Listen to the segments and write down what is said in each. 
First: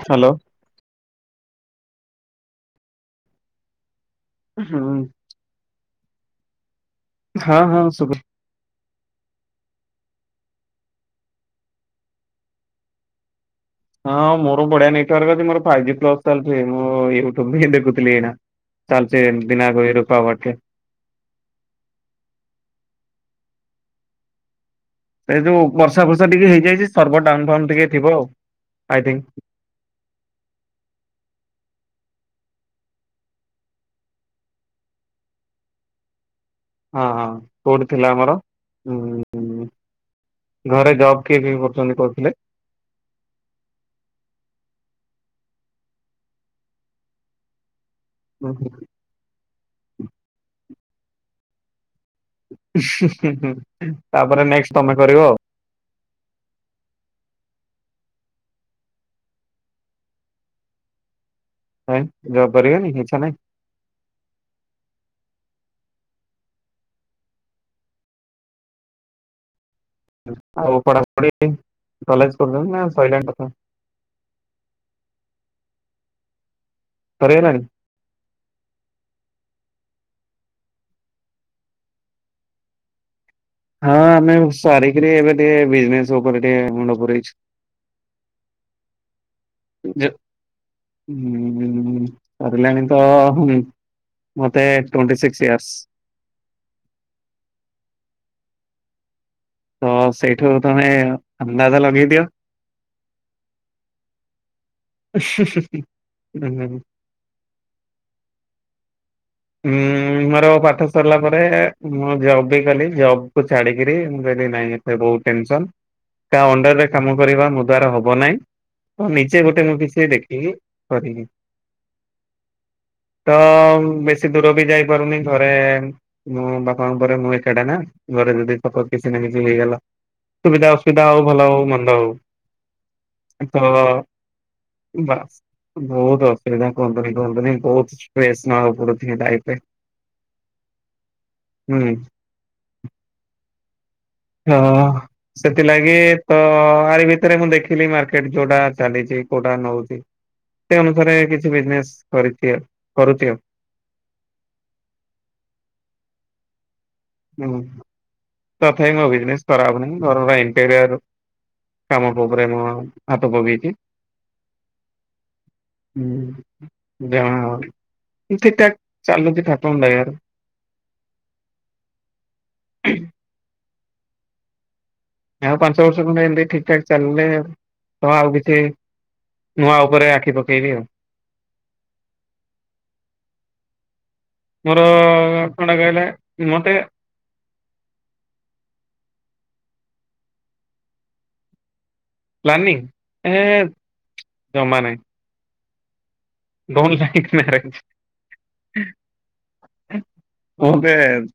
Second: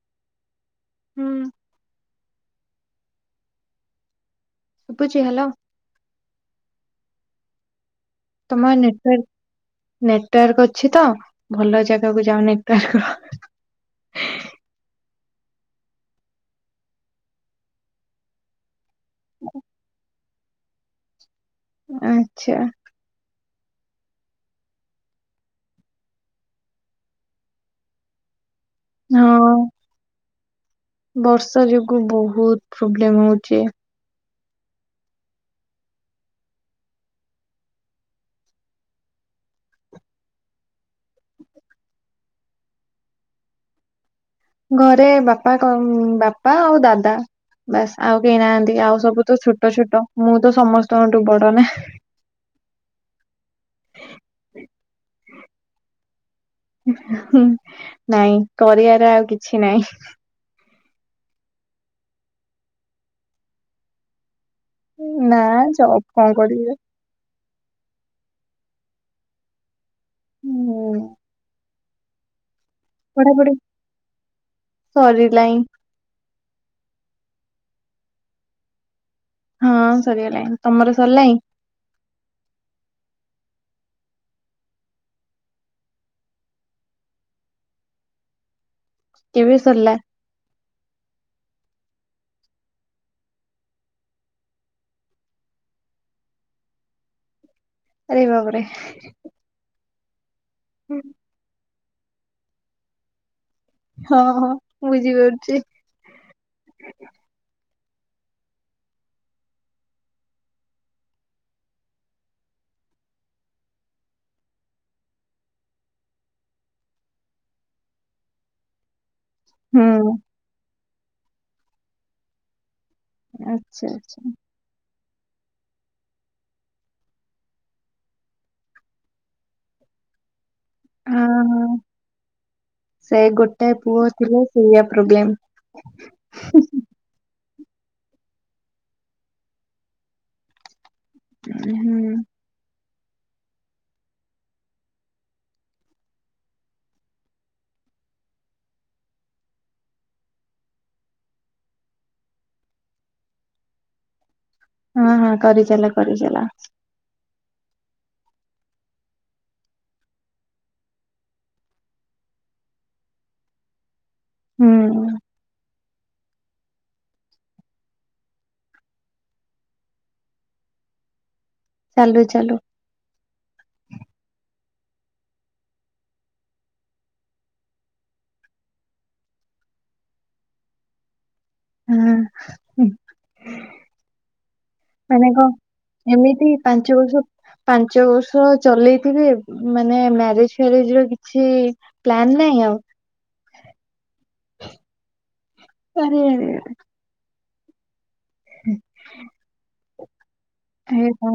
Hello. ହୁଁ। ହୁଁ ଶୁଭୁଛି ହାଲୋ। ହଁ ହଁ ଶୁଭୁ ତମର ନେଟୱର୍କ ନେଟୱାର୍କ ଅଛି ତ ଭଲ ଜାଗାକୁ ଯାଓ ନେଟୱାର୍କ ର ହଁ ମୋର ବଢିଆ ନେଟୱାର୍କ ଅଛି ମୋର ଫାଇ୍ ଜି ପ୍ଲସ ଚାଲିଛି ମୁଁ ୟୁଟ୍ୟୁବ ହିଁ ଦେଖୁଥିଲି ଏଇନା। ଚାଲଚ ବିନା କ ରୁପା ଭଟ କେ। ଆଛା। ସେଇ ଯୋଉ ବର୍ଷା ଫର୍ଷା ଟିକେ ହେଇଯାଇଛି ସର୍ବ ଡାଉନ ଫାଉ ଟିକେ ଥିବ ଆଉ ଆଇ ଥିଙ୍କ। ହଁ। ବର୍ଷା ଯୋଗୁ ବହୁତ ପ୍ରୋବ୍ଲେମ ହଉଛି। ହଁ ହଁ କୋଉଠି ଥିଲା ଆମର ଉମ୍-ମ୍-ମ୍-ମ୍ ଘରେ ଜବ୍ କିଏ କିଏ କରୁଛନ୍ତି କହୁଥିଲେ? ଘରେ ବାପା କ-ଅ-ଅ-ଅ ବାପା ଆଉ ଦାଦା। ବାସ୍ ଆଉ କେହି ନାହାନ୍ତି ଆଉ ସବୁ ତ ଛୋଟ ଛୋଟ ମୁଁ ତ ସମସ୍ତଙ୍କଠୁ ବଡ ନା। ତାପରେ ନେକ୍ସଟ ତମେ କରିବ। ହୁଁ ନାଇଁ କରିବାର ଆଉ କିଛି ନାଇଁ। କାଇ, ଜବ୍ କରିବେନି କି ଇଚ୍ଛା ନାହିଁ? ନା ଜବ୍ କଣ କରିବେ। ଆଉ ହୁଁ ପଢାପଢି କଲେଜ କରୁଛନ୍ତି ନା ସଇଲାଣି ପାଠ ପଢାପଢି ସରିଲାଇ। ସରିଗଲାଣି, ହଁ ସରିଗଲାଣି। ତମର ସରିଲାଇ? ହଁ ଆମେ ସାରିକିରି ଏବେ ଟିକେ ବିଜନେସ୍ ଉପରେ ଟିକେ ମୁଣ୍ଡ ପୁରେଇଛୁ। କେବେ ସରିଲା? ହୁଁ-ଉ-ଉ-ଉ, ସରିଲାଣି ତ-ଅ-ଅ-ଅ ହୁଁ ମତେ ଟୋଣ୍ଟି ସିକସ୍ ଇୟର୍ସ। ଆରେ ବାବରେ। ତ ସେଇଠୁ ତମେ ଅନ୍ଦାଜା ଲଗେଇ ଦିଅ। ହଁ ହଁ, ବୁଝିପାରୁଛି। ହୁଁ, ହୁଁ-ଉ-ଉ-ଉ, ମୋର ପାଠ ସରିଲା ପରେ ମୁଁ ଜବ୍ ବି କଲି ଜବ୍ କୁ ଛାଡିକରି ମୁଁ କହିଲି ନାଇଁ ସେ ବହୁ ଟେନସନ କା ଅଣ୍ଡରରେ କାମ କରିବା ମୋ ଦ୍ଵାରା ହବ ନାହିଁ। ହଁ ନିଜେ ଗୋଟେ ମୁଭିିସ ହୁଁ ଦେଖିକି କରିବି। ତ-ଅ-ଅ-ଅ ଆଚ୍ଛା ଆଚ୍ଛା ବେଶୀ ଦୂର ବି ଯାଇପାରୁନି ଥରେ-ଏ-ଏ ମୋ ବାପାଙ୍କ ପରେ ମୁଁ ଏକାଟା ନା, ଘରେ ଯଦି ସପୋଜ୍ କିଛି ନା କିଛି ହେଇଗଲା ସୁବିଧା ଅ ବିଧା ହଉ ଭଲ ହଉ ହଁ ମନ୍ଦ ହଉ, ସେ ଗୋଟେ ତ-ଅ-ଅ ପୁଅ ଥିଲେ ସେଇଆ ପ୍ରୋବ୍ଲେମ। ବାସ୍ ବହୁତ ଅସୁବିଧା। କୁହନ୍ତୁନି କୁହନ୍ତୁନି ବହୁତ ଷ୍ଟ୍ରେସ୍ ନବାକୁ ପଡୁଛି ଲାଇଫ୍ ପାଇଁ। ହୁଁ-ଉ-ଉ, ହଁ-ଅ-ଅ-ଅ, ସେଥିଲାଗି ତ-ଅ-ଅ-ଅ ଆରି ଭିତରେ ମୁଁ ଦେଖିଲି ମାର୍କେଟ ଯୋଉଟା ଚାଲିଛି କୋଉଟା ନଉଛି, ସେ ଅନୁସାରେ କିଛି ବିଜନେସ୍ କରିଚି, କରୁଚି ଆଉ। ହଁ ହଁ କରିଚାଲ କରିଚାଲ। ହୁଁ ତଥାପି ମୋ ବିଜନେସ୍ ଖରାପ ନାହିଁ ଘରର ଏନଟରିଅର କାମ ପୋପେରେମ ହାତ ପକେଇଛି। ହୁଁ, ହୁଁ, ଯା ହ ଠିକ ଠାକ ଚାଲୁଛି ଠାକୁରଙ୍କ ଦୟାରୁ। ଚାଲୁ ଚାଲୁ, ହୁଁ ଆଉ ପାଞ୍ଚ ବର୍ଷ ଖଣ୍ଡେ ଏମିତି ଠିକ ଠାକ ଚାଲିଲେ ତ ଆଉ କିଛି ନୂଆ ଉପରେ ଆଖି ପକେଇବି ଆଉ। ହଁ। ମୋର ମାନେ କଣଟା କହିଲେ କଣ ଏମିତି ମତେ ପାଞ୍ଚ ବର୍ଷ ପାଞ୍ଚ ବର୍ଷ ଚଲେଇଥିବେ ମାନେ ମ୍ୟାରେଜ ଫ୍ୟାରେଜ୍ ର କିଛି-ଇ-ଇ ପ୍ଲାନ ନାଇଁ ପ୍ଲାନିଂ ଆଉ [unintelligible] ଏ ଡୋନଟ୍ ଲାଇକ୍ ମ୍ୟାରେଜ୍। ମତେ ସେ ହ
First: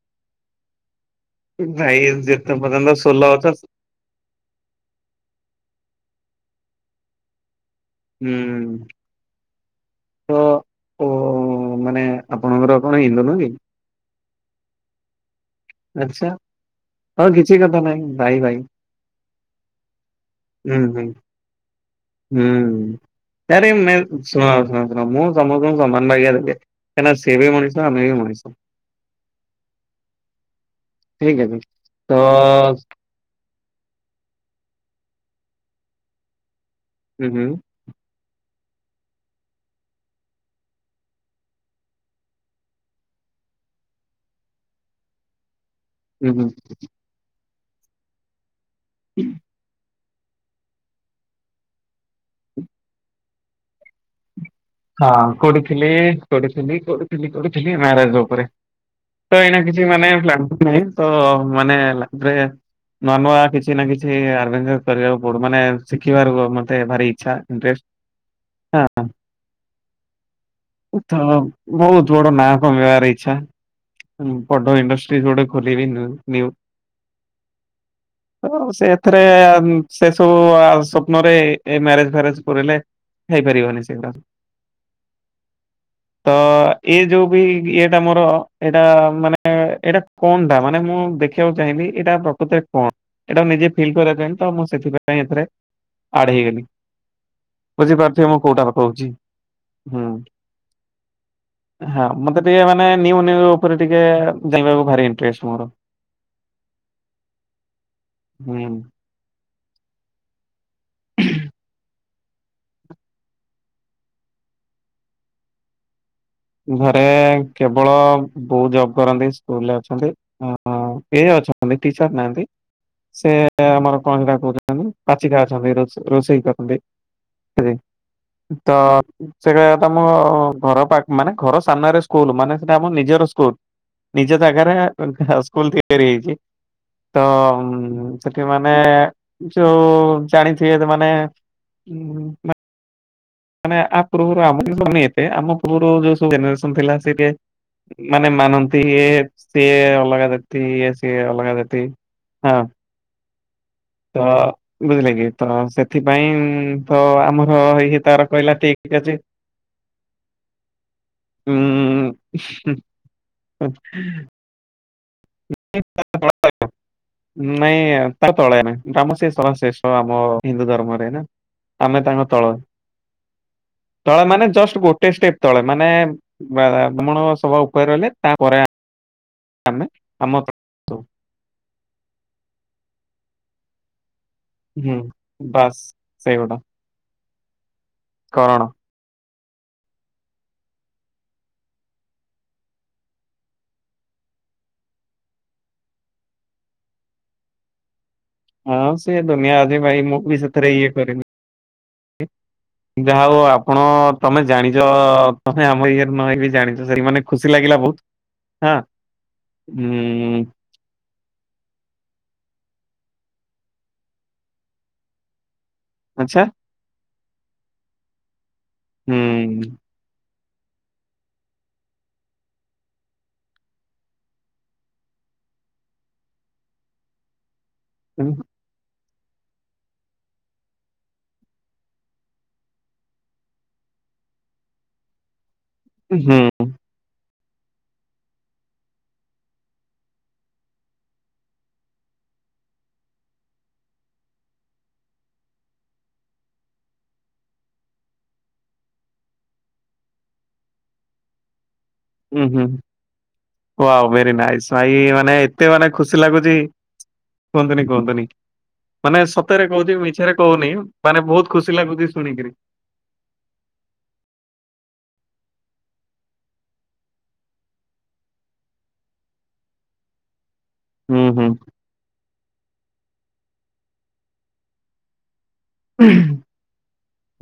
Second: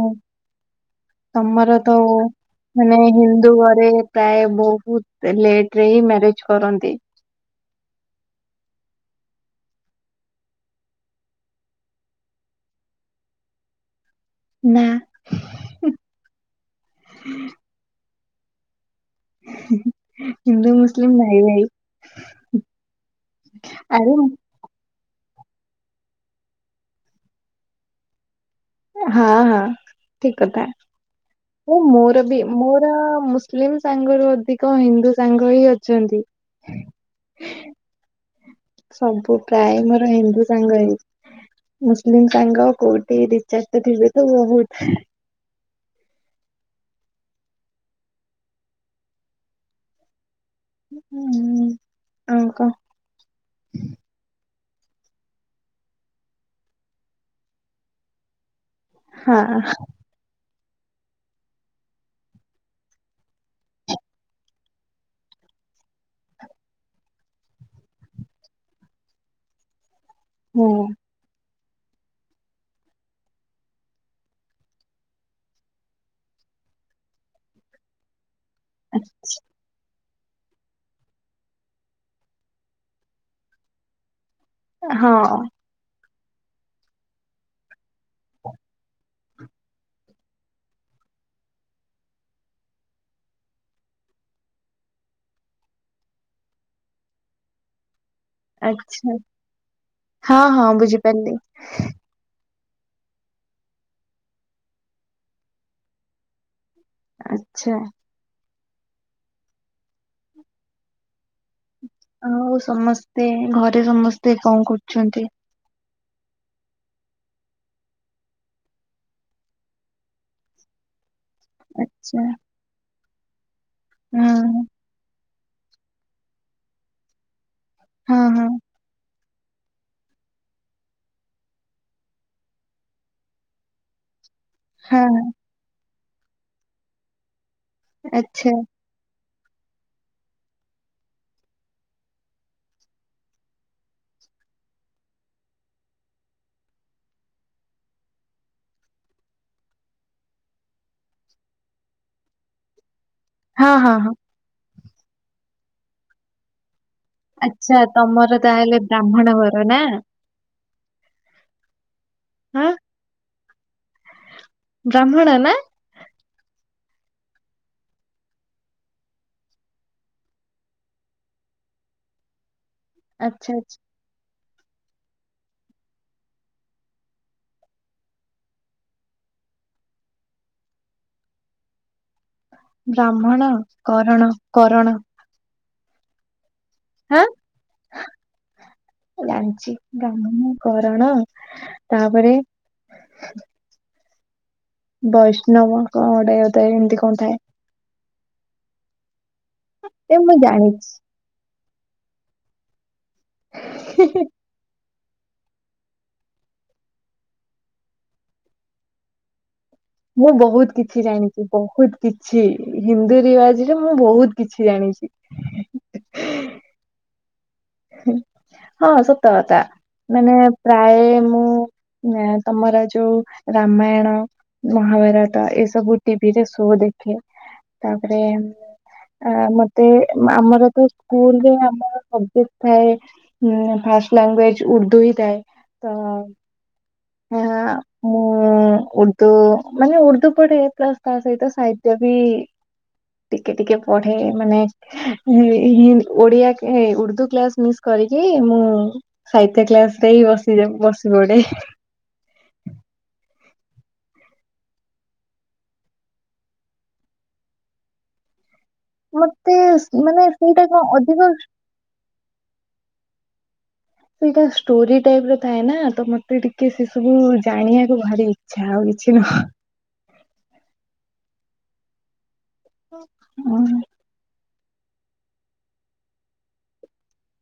ତମର ତ ଭାଇ ଯେତେ ପର୍ଯ୍ୟନ୍ତ ମାନେ ସୋଲ ଅଛ ହିନ୍ଦୁ ଘରେ ପ୍ରାୟ ବହୁତ ଲେଟ ରେ ହିଁ ମ୍ୟାରେଜ କରନ୍ତି। ହୁଁ। ତ ଓ ମାନେ ଆପଣଙ୍କର କଣ ହିନ୍ଦୁ ନୁହଁ କି? ନା। ଆଛା ହଁ କିଛି କଥା ନାଇଁ ଭାଇ ଭାଇ। ହିନ୍ଦୁ ହୁଁ ହୁଁ ମୁସଲିମ୍ ଭାଇ ଭାଇ। ହୁଁ ତାରେ ମେ ଆରେ ଶୁଣ ଶୁଣ। ପ୍ରଭୁ ସମସ୍ତଙ୍କୁ ସମାନ ବାଗିଆ ଦେଲେ କାହିଁକିନା ସେ ବି ମଣିଷ ଆମେ ବି ମଣିଷ। ହଁ ହଁ ଠିକ କଥା ଠିକ୍ ଅଛି ହ ତ ମୋର ବି ମୋର ମୁସ ମୁସଲିମ ସାଙ୍ଗରୁ ଅଧିକ ହିନ୍ଦୁ ସାଙ୍ଗ ହିଁ ଅଛନ୍ତି। ହୁଁ ହୁଁ। ସବୁ ପ୍ରାୟ ମୋର ହିନ୍ଦୁ ସାଙ୍ଗ ହେଇ ମୁସଲିମ୍ ସାଙ୍ଗ କୋଉଠି ଦି ଚାରିଟା ଥିବେତ ବହୁତ ତ ଥିବେ ତ ବହୁତ୍। ଉଁ ହୁଁ। ହୁଁ। ହୁଁ ହଉ କହ। ହଁ କଉଠିଥିଲି-କଉଠିଥିଲି-କଉଠିଥିଲି ମ୍ୟାରେଜ ଉପରେ। ତ ହଁ ଏଇନା କିଛି ମାନେ ପ୍ଲାନିଙ୍ଗ ନାହିଁ ତ ମାନେ ନୂଆ ନୂଆ କିଛି ନା କିଛି ଅର୍ଭେଞ୍ଚର କରିବାକୁ ପଡୁ ମାନେ ଶିଖିବାର ମତେ ଭାରି ଇଚ୍ଛା ଇଣ୍ଟରେଷ୍ଟ। ହଁ-ହଁ। ହଁ ତ ବହୁତ ବଡ ନାଁ କମେଇବାରେ ଇଚ୍ଛା। ବଡ଼ ଇଣ୍ଡଷ୍ଟ୍ରି ଗୋଟେ ଖୋଲିବି ନ୍ୟୁ। ତ ସେ ଏଥିରେ ସେ ସବୁ ସ୍ୱପ୍ନ ରେ ଏ ମ୍ୟାରେଜ ଫ୍ୟାରେଜ କରିଲେ ହେଇପାରିବନି ସେଗୁଡା। ହଁ। ତ ଏ ଯୋଉ ବି ଇଏଟା ମୋର ଏଇଟା ମାନେ ଏଇଟା। କଣ ଟା ମାନେ ମୁଁ ଦେଖିବାକୁ ଚାହିଁବି ଏଇଟା ପ୍ରକୃତରେ କଣ। ଏଇଟାକୁ ନିଜେ ଫିଲ୍ କରିବା ପାଇଁ ତ ମୁଁ ସେଥିପାଇଁ ଏଥିରେ ଆଡ ହେଇଗଲି। ବୁଝିପାରୁଥିବ ମୁଁ କୋଉଟା କହୁଛି। ହୁଁ ହଁ-ହଁ ବୁଝିପାରିଲି। ହଁ ମତେ ଟିକେ ମାନେ ନିଉ ନିଉ ଉପରେ ଟିକେ ଜାଣିବାକୁ ଭାରି ଇଣ୍ଟରେଷ୍ଟ ମୋର। ଆଚ୍ଛା। ହୁଁ। ଆଉ ସମସ୍ତେ ଘରେ ସମସ୍ତେ କଣ କରୁଛନ୍ତି? ଘରେ କେବଳ ବୋଉ ଜବ କରନ୍ତି ସ୍କୁଲରେ ଅଛନ୍ତି ଏ ଅଛନ୍ତି। ନାହାନ୍ତି ଟିଚର ଆଚ୍ଛା ନାହାନ୍ତି ସେ ଆମର କଣ ସେଇଟା ହଁ କହୁଛନ୍ତି ପା ପାଚିକା ଅଛନ୍ତି ରୋଷେଇ କରନ୍ତି ହଁ ହଁ ତ। ସେଟା ତମ ଘର ପା ମାନେ ଘର ସାମ୍ନାରେ ସ୍କୁଲ ମାନେ ସେଟା ଆମ ନିଜର ସ୍କୁଲ। ନିଜ ଜାଗାରେ ହଁ ସ୍କୁଲ ତିଆରି ହେଇଛି ତ। ସେଠି ଆଚ୍ଛା ମାନେ ଯୋଉ ଜାଣିଥିବେ ମାନେ ମାନେ ଆ ପୂର୍ବରୁ ଆମ ସବୁ ଏତେ ଆମ ପୂର୍ବରୁ ଯୋଉ ସବୁ ଜନେରେସନ୍ ଥିଲା ସେ ମାନେ ମାନନ୍ତି ଇଏ ସିଏ ଅଲଗା ଜାତି ଇଏ ସିଏ ଅଲଗା ଜାତି। ହଁ। ହଁ, ହଁ, ହଁ! ତ! ବୁଝିଲେ କି ତ ସେଥିପାଇଁ! ତ ଆମର ଆଚ୍ଛା ଏଇ ତାର ତମର କହିଲା। ତାହେଲେ ଠିକ କେଜି। ବ୍ରାହ୍ମଣ ଘର ନା ହଁ ହୁଁ, ଜହ୍ନରା ନା! ହଁ, ମୋତେ ଭଲ ଲାଗିଲା। ନାଇଁ ତା ତଳେ ନାହିଁ। ଆମ ସେ ସଭା ଶେଷ ଆମ ହିନ୍ଦୁ ଧର୍ମରେ ନା। ଆମେ ତାଙ୍କ ତଳ। ଆଚ୍ଛା ଆଚ୍ଛା। ତଳେ ମାନେ ଜଷ୍ଟ ଗୋଟେ ଷ୍ଟେପ ତଳେ ମାନେ ବା ବ୍ରାହ୍ମଣ ସଭା ଉପରେ ରହିଲେ ତାପରେ ଆ ଆମେ ଆମ ତ ବ୍ରାହ୍ମଣ କରଣ। କରଣ ହୁଁ ବାସ୍ ସେଇଗୋଟା। ହଁ ହା। କରଣ। ଜାଣିଛି ବ୍ରାହ୍ମଣ କାରଣ ତା ପରେ। ବୈଷ୍ଣବ କଣ ଗୋଟାଏ ଥାଏ ଏମିତି କଣ ଥାଏ। ହଁ ସିଏ ଦୁନିଆ ଅଛି ଭାଇ ଏ ମୁଁ ବି ସେଥିରେ ଇଏ ଜାଣିଛି କରିନି। ଯାହା ହଉ ଆପଣ ତମେ। ଜାଣିଛ ତମେ ଆମ ଇଏର ନ ହେଇବି ଜାଣିଛ ସେତିକି ମାନେ ଖୁସି ଲାଗିଲା ବହୁତ। ହାଁ। ମୁଁ ବହୁତ ‌। କିଛି ଜାଣିଛି ବହୁତ କିଛି ହିନ୍ଦୂ ରିବାଜ ରେ ମୁଁ ବହୁତ କିଛି ଜାଣିଛି।? ଆଛା। ହଁ, ସତ କଥା ମାନେ ପ୍ରାୟ ମୁଁ ନା ତମର ଯୋଉ ରାମାୟଣ। ମହାଭାରତ ଏସବୁ ଟିଭିରେ ସୋ ଦେଖେ। ତାପରେ ଆ ମତେ ଆମର ତ ସ୍କୁଲରେ ଆମର ସବଯେକ୍ଟ। ଥାଏ ଫାଷ୍ଟ ଲାଙ୍ଗୁଏଜ ଉର୍ଦ୍ଦୁ ହିଁ ଥାଏ ତ। ହାଁ ମୁଁ। ମୁଁ ଉର୍ଦୁ ମାନେ ଉର୍ଦ୍ଦୁ ପଢ଼େ ପ୍ଲସ ତା ସହିତ ସାହିତ୍ୟ ବି। ଟିକେ ଟିକେ ପଢେ ମାନେ ହି - ଓଡିଆ ଏ ଉର୍ଦୁ। କ୍ଲାସ ମିସ୍ କରିକି ମୁଁ ସାହିତ୍ୟ କ୍ଲାସ ରେ ହିଁ ବସିଯାଏ ବସିପଡେ। ଉଁ, ହୁଁ, ହୁଁ ୱାଓ ଭେରି ନାଇସ୍ ଭାଇ ମାନେ ଏତେ ମାନେ ଖୁସି ଲାଗୁଛି। କୁହନ୍ତୁନି କୁହନ୍ତୁନି ମାନେ ମତେ ସତରେ କହୁଛି ସ- ମାନେ ମିଛରେ ସେଇଟା କହୁନି କଣ ଅଧିକ ମାନେ ବହୁତ ଖୁସି। ଖୁସି ଲାଗୁଛି ଶୁଣିକିରି। ସେଇଟା ଷ୍ଟୋରି ଟାଇପ ର ଥାଏ ନା ତ ମତେ ଟିକେ ସେ ସବୁ ଜାଣିବାକୁ ଭାରି ଇଚ୍ଛା ଆଉ କିଛି ନୁହଁ। ହୁଁ, ହୁଁ। ହୁଁ,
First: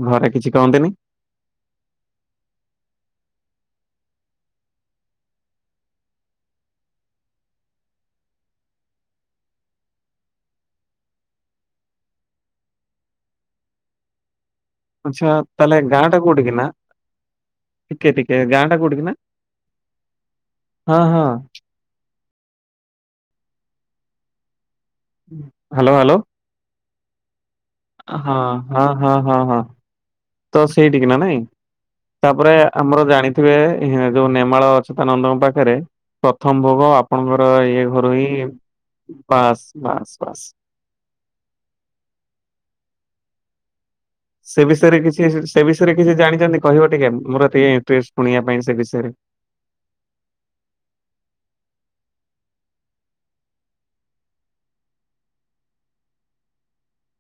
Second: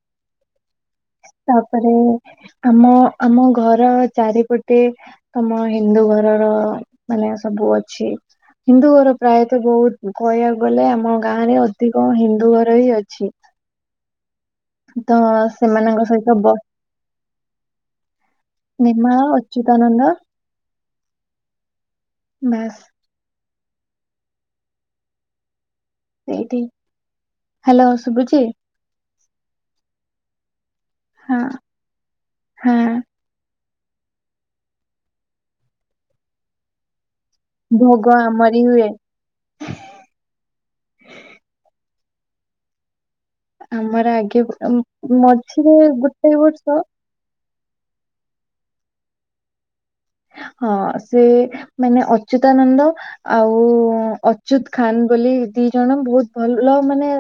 ଘରେ କିଛି କହନ୍ତିନି। ତାପରେ ଆମ, ଆମ ଘର ଚାରିପଟେ। ତମ ହିନ୍ଦୁ ଘରର ମାନେ ସବୁ ଅଛି। ହିନ୍ଦୁ ଘର ପ୍ରାୟତ ବହୁତ କହିବାକୁ ଗଲେ ଆମ ଗାଁ ରେ ଅଧିକ ହିନ୍ଦୁ ଘର ହିଁ ଅଛି। ତ ଆଚ୍ଛା ତାହେଲେ ଗାଁ ସେମାନଙ୍କ ଟା ସହିତ କୋଉଠି କି ବ ନା ଟିକେ ଟିକେ ଗାଁ ଟା କୋଉଠି କି ନା ନେମାଳ ଅଚ୍ୟୁତା ନନ୍ଦ। ହଁ ହଁ। ବାସ୍। Hello hello. ସେଇଠି। ହ୍ୟାଲୋ ଆ ହଁ, ଶୁଭୁଛି ହଁ, ହଁ, ହଁ, ହଁ। ତ ସେଇଠି କିନା ନାଇଁ ହଁ ତାପରେ ହଁ ଆମର ଜାଣି। ଥିବେ‌ ହେଁ ଯୋଉ ନେମାଳ ଅଚୁତା ନନ୍ଦଙ୍କ ପାଖରେ ପ୍ରଥମ ଭୋଗ ଅପ ଆପଣଙ୍କର ଇଏ ଭୋଗ ଘରୁ ହିଁ ଆମରି ହୁଏ। ବାସ୍ ବାସ୍ ବାସ୍। ଆମର ଆଗେ ସେ ବିଷୟରେ କିଛି ସେ ମଝିରେ ବିଷୟରେ କିଛି ଗୋଟେ ଜାଣିଛନ୍ତି ବର୍ଷ କହିବ ଟିକେ ମୋର ଟିକେ ଇଣ୍ଟରେଷ୍ଟ ଶୁଣିବା ପାଇଁ ସେ ବିଷୟରେ। ହଁ ସେ ମାନେ ଅଚ୍ୟୁତାନନ୍ଦ। ଆଉ ଅଚ୍ୟୁତ ଖାନ୍ ବୋଲି ଦି ଜଣ ବହୁତ ଭଲ ମାନେ।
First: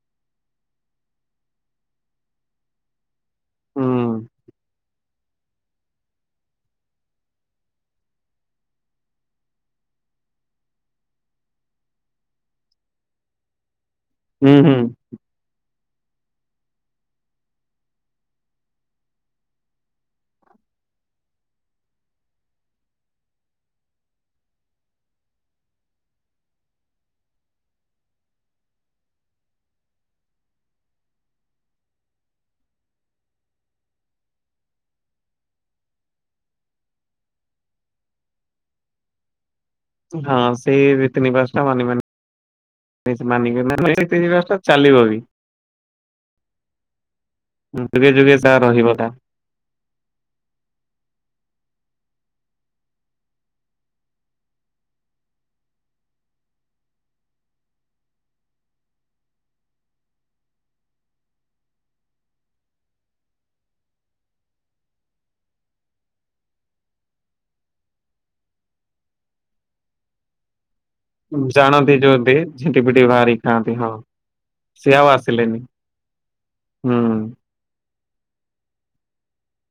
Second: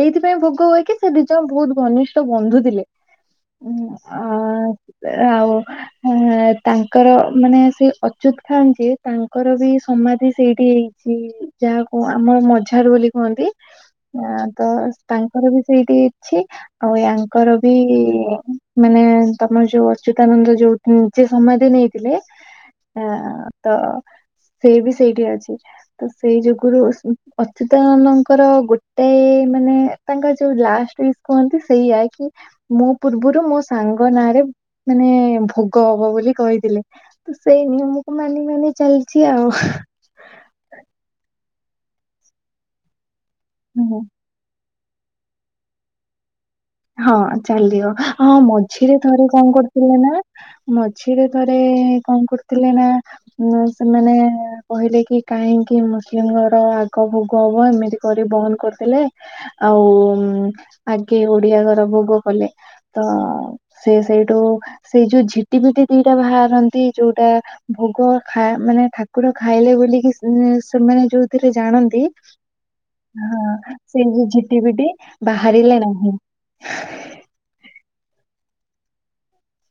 ଏଇଥିପାଇଁ ଭୋକ ହୁଏ କି ସେ ଦିଜଣ ବହୁତ ଘନିଷ୍ଠ ବନ୍ଧୁ ଥିଲେ। ହ, ହୁଁ ଆ, ଆଉ ତାଙ୍କ ତାଙ୍କର ମାନେ ସେ ଅଚ୍ୟୁତ ଖାନ୍ ଯିଏ ଯେ ତାଙ୍କର ବି ସମାଧି ସେଇଠି ସେ ଯାହାକୁ ଆମ ମଝାରୁ ବୋଲି କୁହନ୍ତି। ଆ ହୁଁ ତ ହୁଁ ତାଙ୍କର ବି ସେଇଠି ଅଛି। ଆଉ ୟାଙ୍କର ବି ମାନେ ତମେ ଯୋଉ ଅଚ୍ୟୁତାନନ୍ଦ ଯୋଉ ନିଜେ ସମାଧି ନେଇଚି। ଥିଲେ, ତ ସେଇ ବି ସେଇଠି ଅଛି। ତ ସେଇ ଯୋଗରୁ ଅଚ୍ୟୁତାନନ୍ଦଙ୍କର ଗୋଟାଏ ମାନେ ତାଙ୍କ ଯୋଉ ଲାଷ୍ଟ ଉଇକ କୁହନ୍ତି। ସେଇୟଆ କି ମୋ ପୂର୍ବରୁ ମୋ ସାଙ୍ଗ ନାଁରେ ମାନେ ଭୋଗ ହବ ବୋଲି କହିଥିଲେ। ତ ସେଇ ନିୟମକୁ ମାନି ମାନି ଚାଲିଛି ଆଉ। ହଁ ସେ ତିନି ବାସ ଟା ମାନି ମାନି ହୁଁ, ତିନିଟା ଚାଲିବ ବି ହଁ ହୁଁ, ଚାଲିବ ଯୁଗେ ହଁ ଯୁଗେ ତା ରହିବ ମଝିରେ ତା ଥରେ କଣ କରୁଥିଲେ ନା ମଝିରେ ଥରେ କଣ କରୁଥିଲେ ନା ସେମାନେ କହିଲେ କି କାହିଁକି ମୁସଲିମର ଆଗ ଭୋଗ ହବ ଏମିତି କରି ବନ୍ଦ କରିଦେଲେ ଆଉ ଆଗେ ଓଡିଆ ଘର ଭୋଗ କଲେ। ତ ସେ ସେଇଠୁ ସେଇ ଯୋଉ ଝିଟି ପିଟି ଦିଟା ବାହାରନ୍ତି ଯୋଉଟା ଭୋଗ ଖା ମାନେ ଠାକୁର ଖାଇଲେ ବୋଲିକି ସେ ମାନେ ଯଉଥିରେ ଜାଣନ୍ତି ଯୋଉତି ଝିଣ୍ଟି ପିଟି ବାହାରି ହଁ ଖାଆନ୍ତି ସେଇ ଯଉ ଝିଟି ପିଟି ସିଏ ଆଉ ଆସିଲେନି ବାହାରିଲେ ନାହିଁ। ହୁଁ।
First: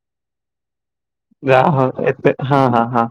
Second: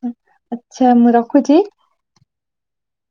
ହଁ ଯାହା ହଉ ଏତେ ହଁ ହଁ ହଁ।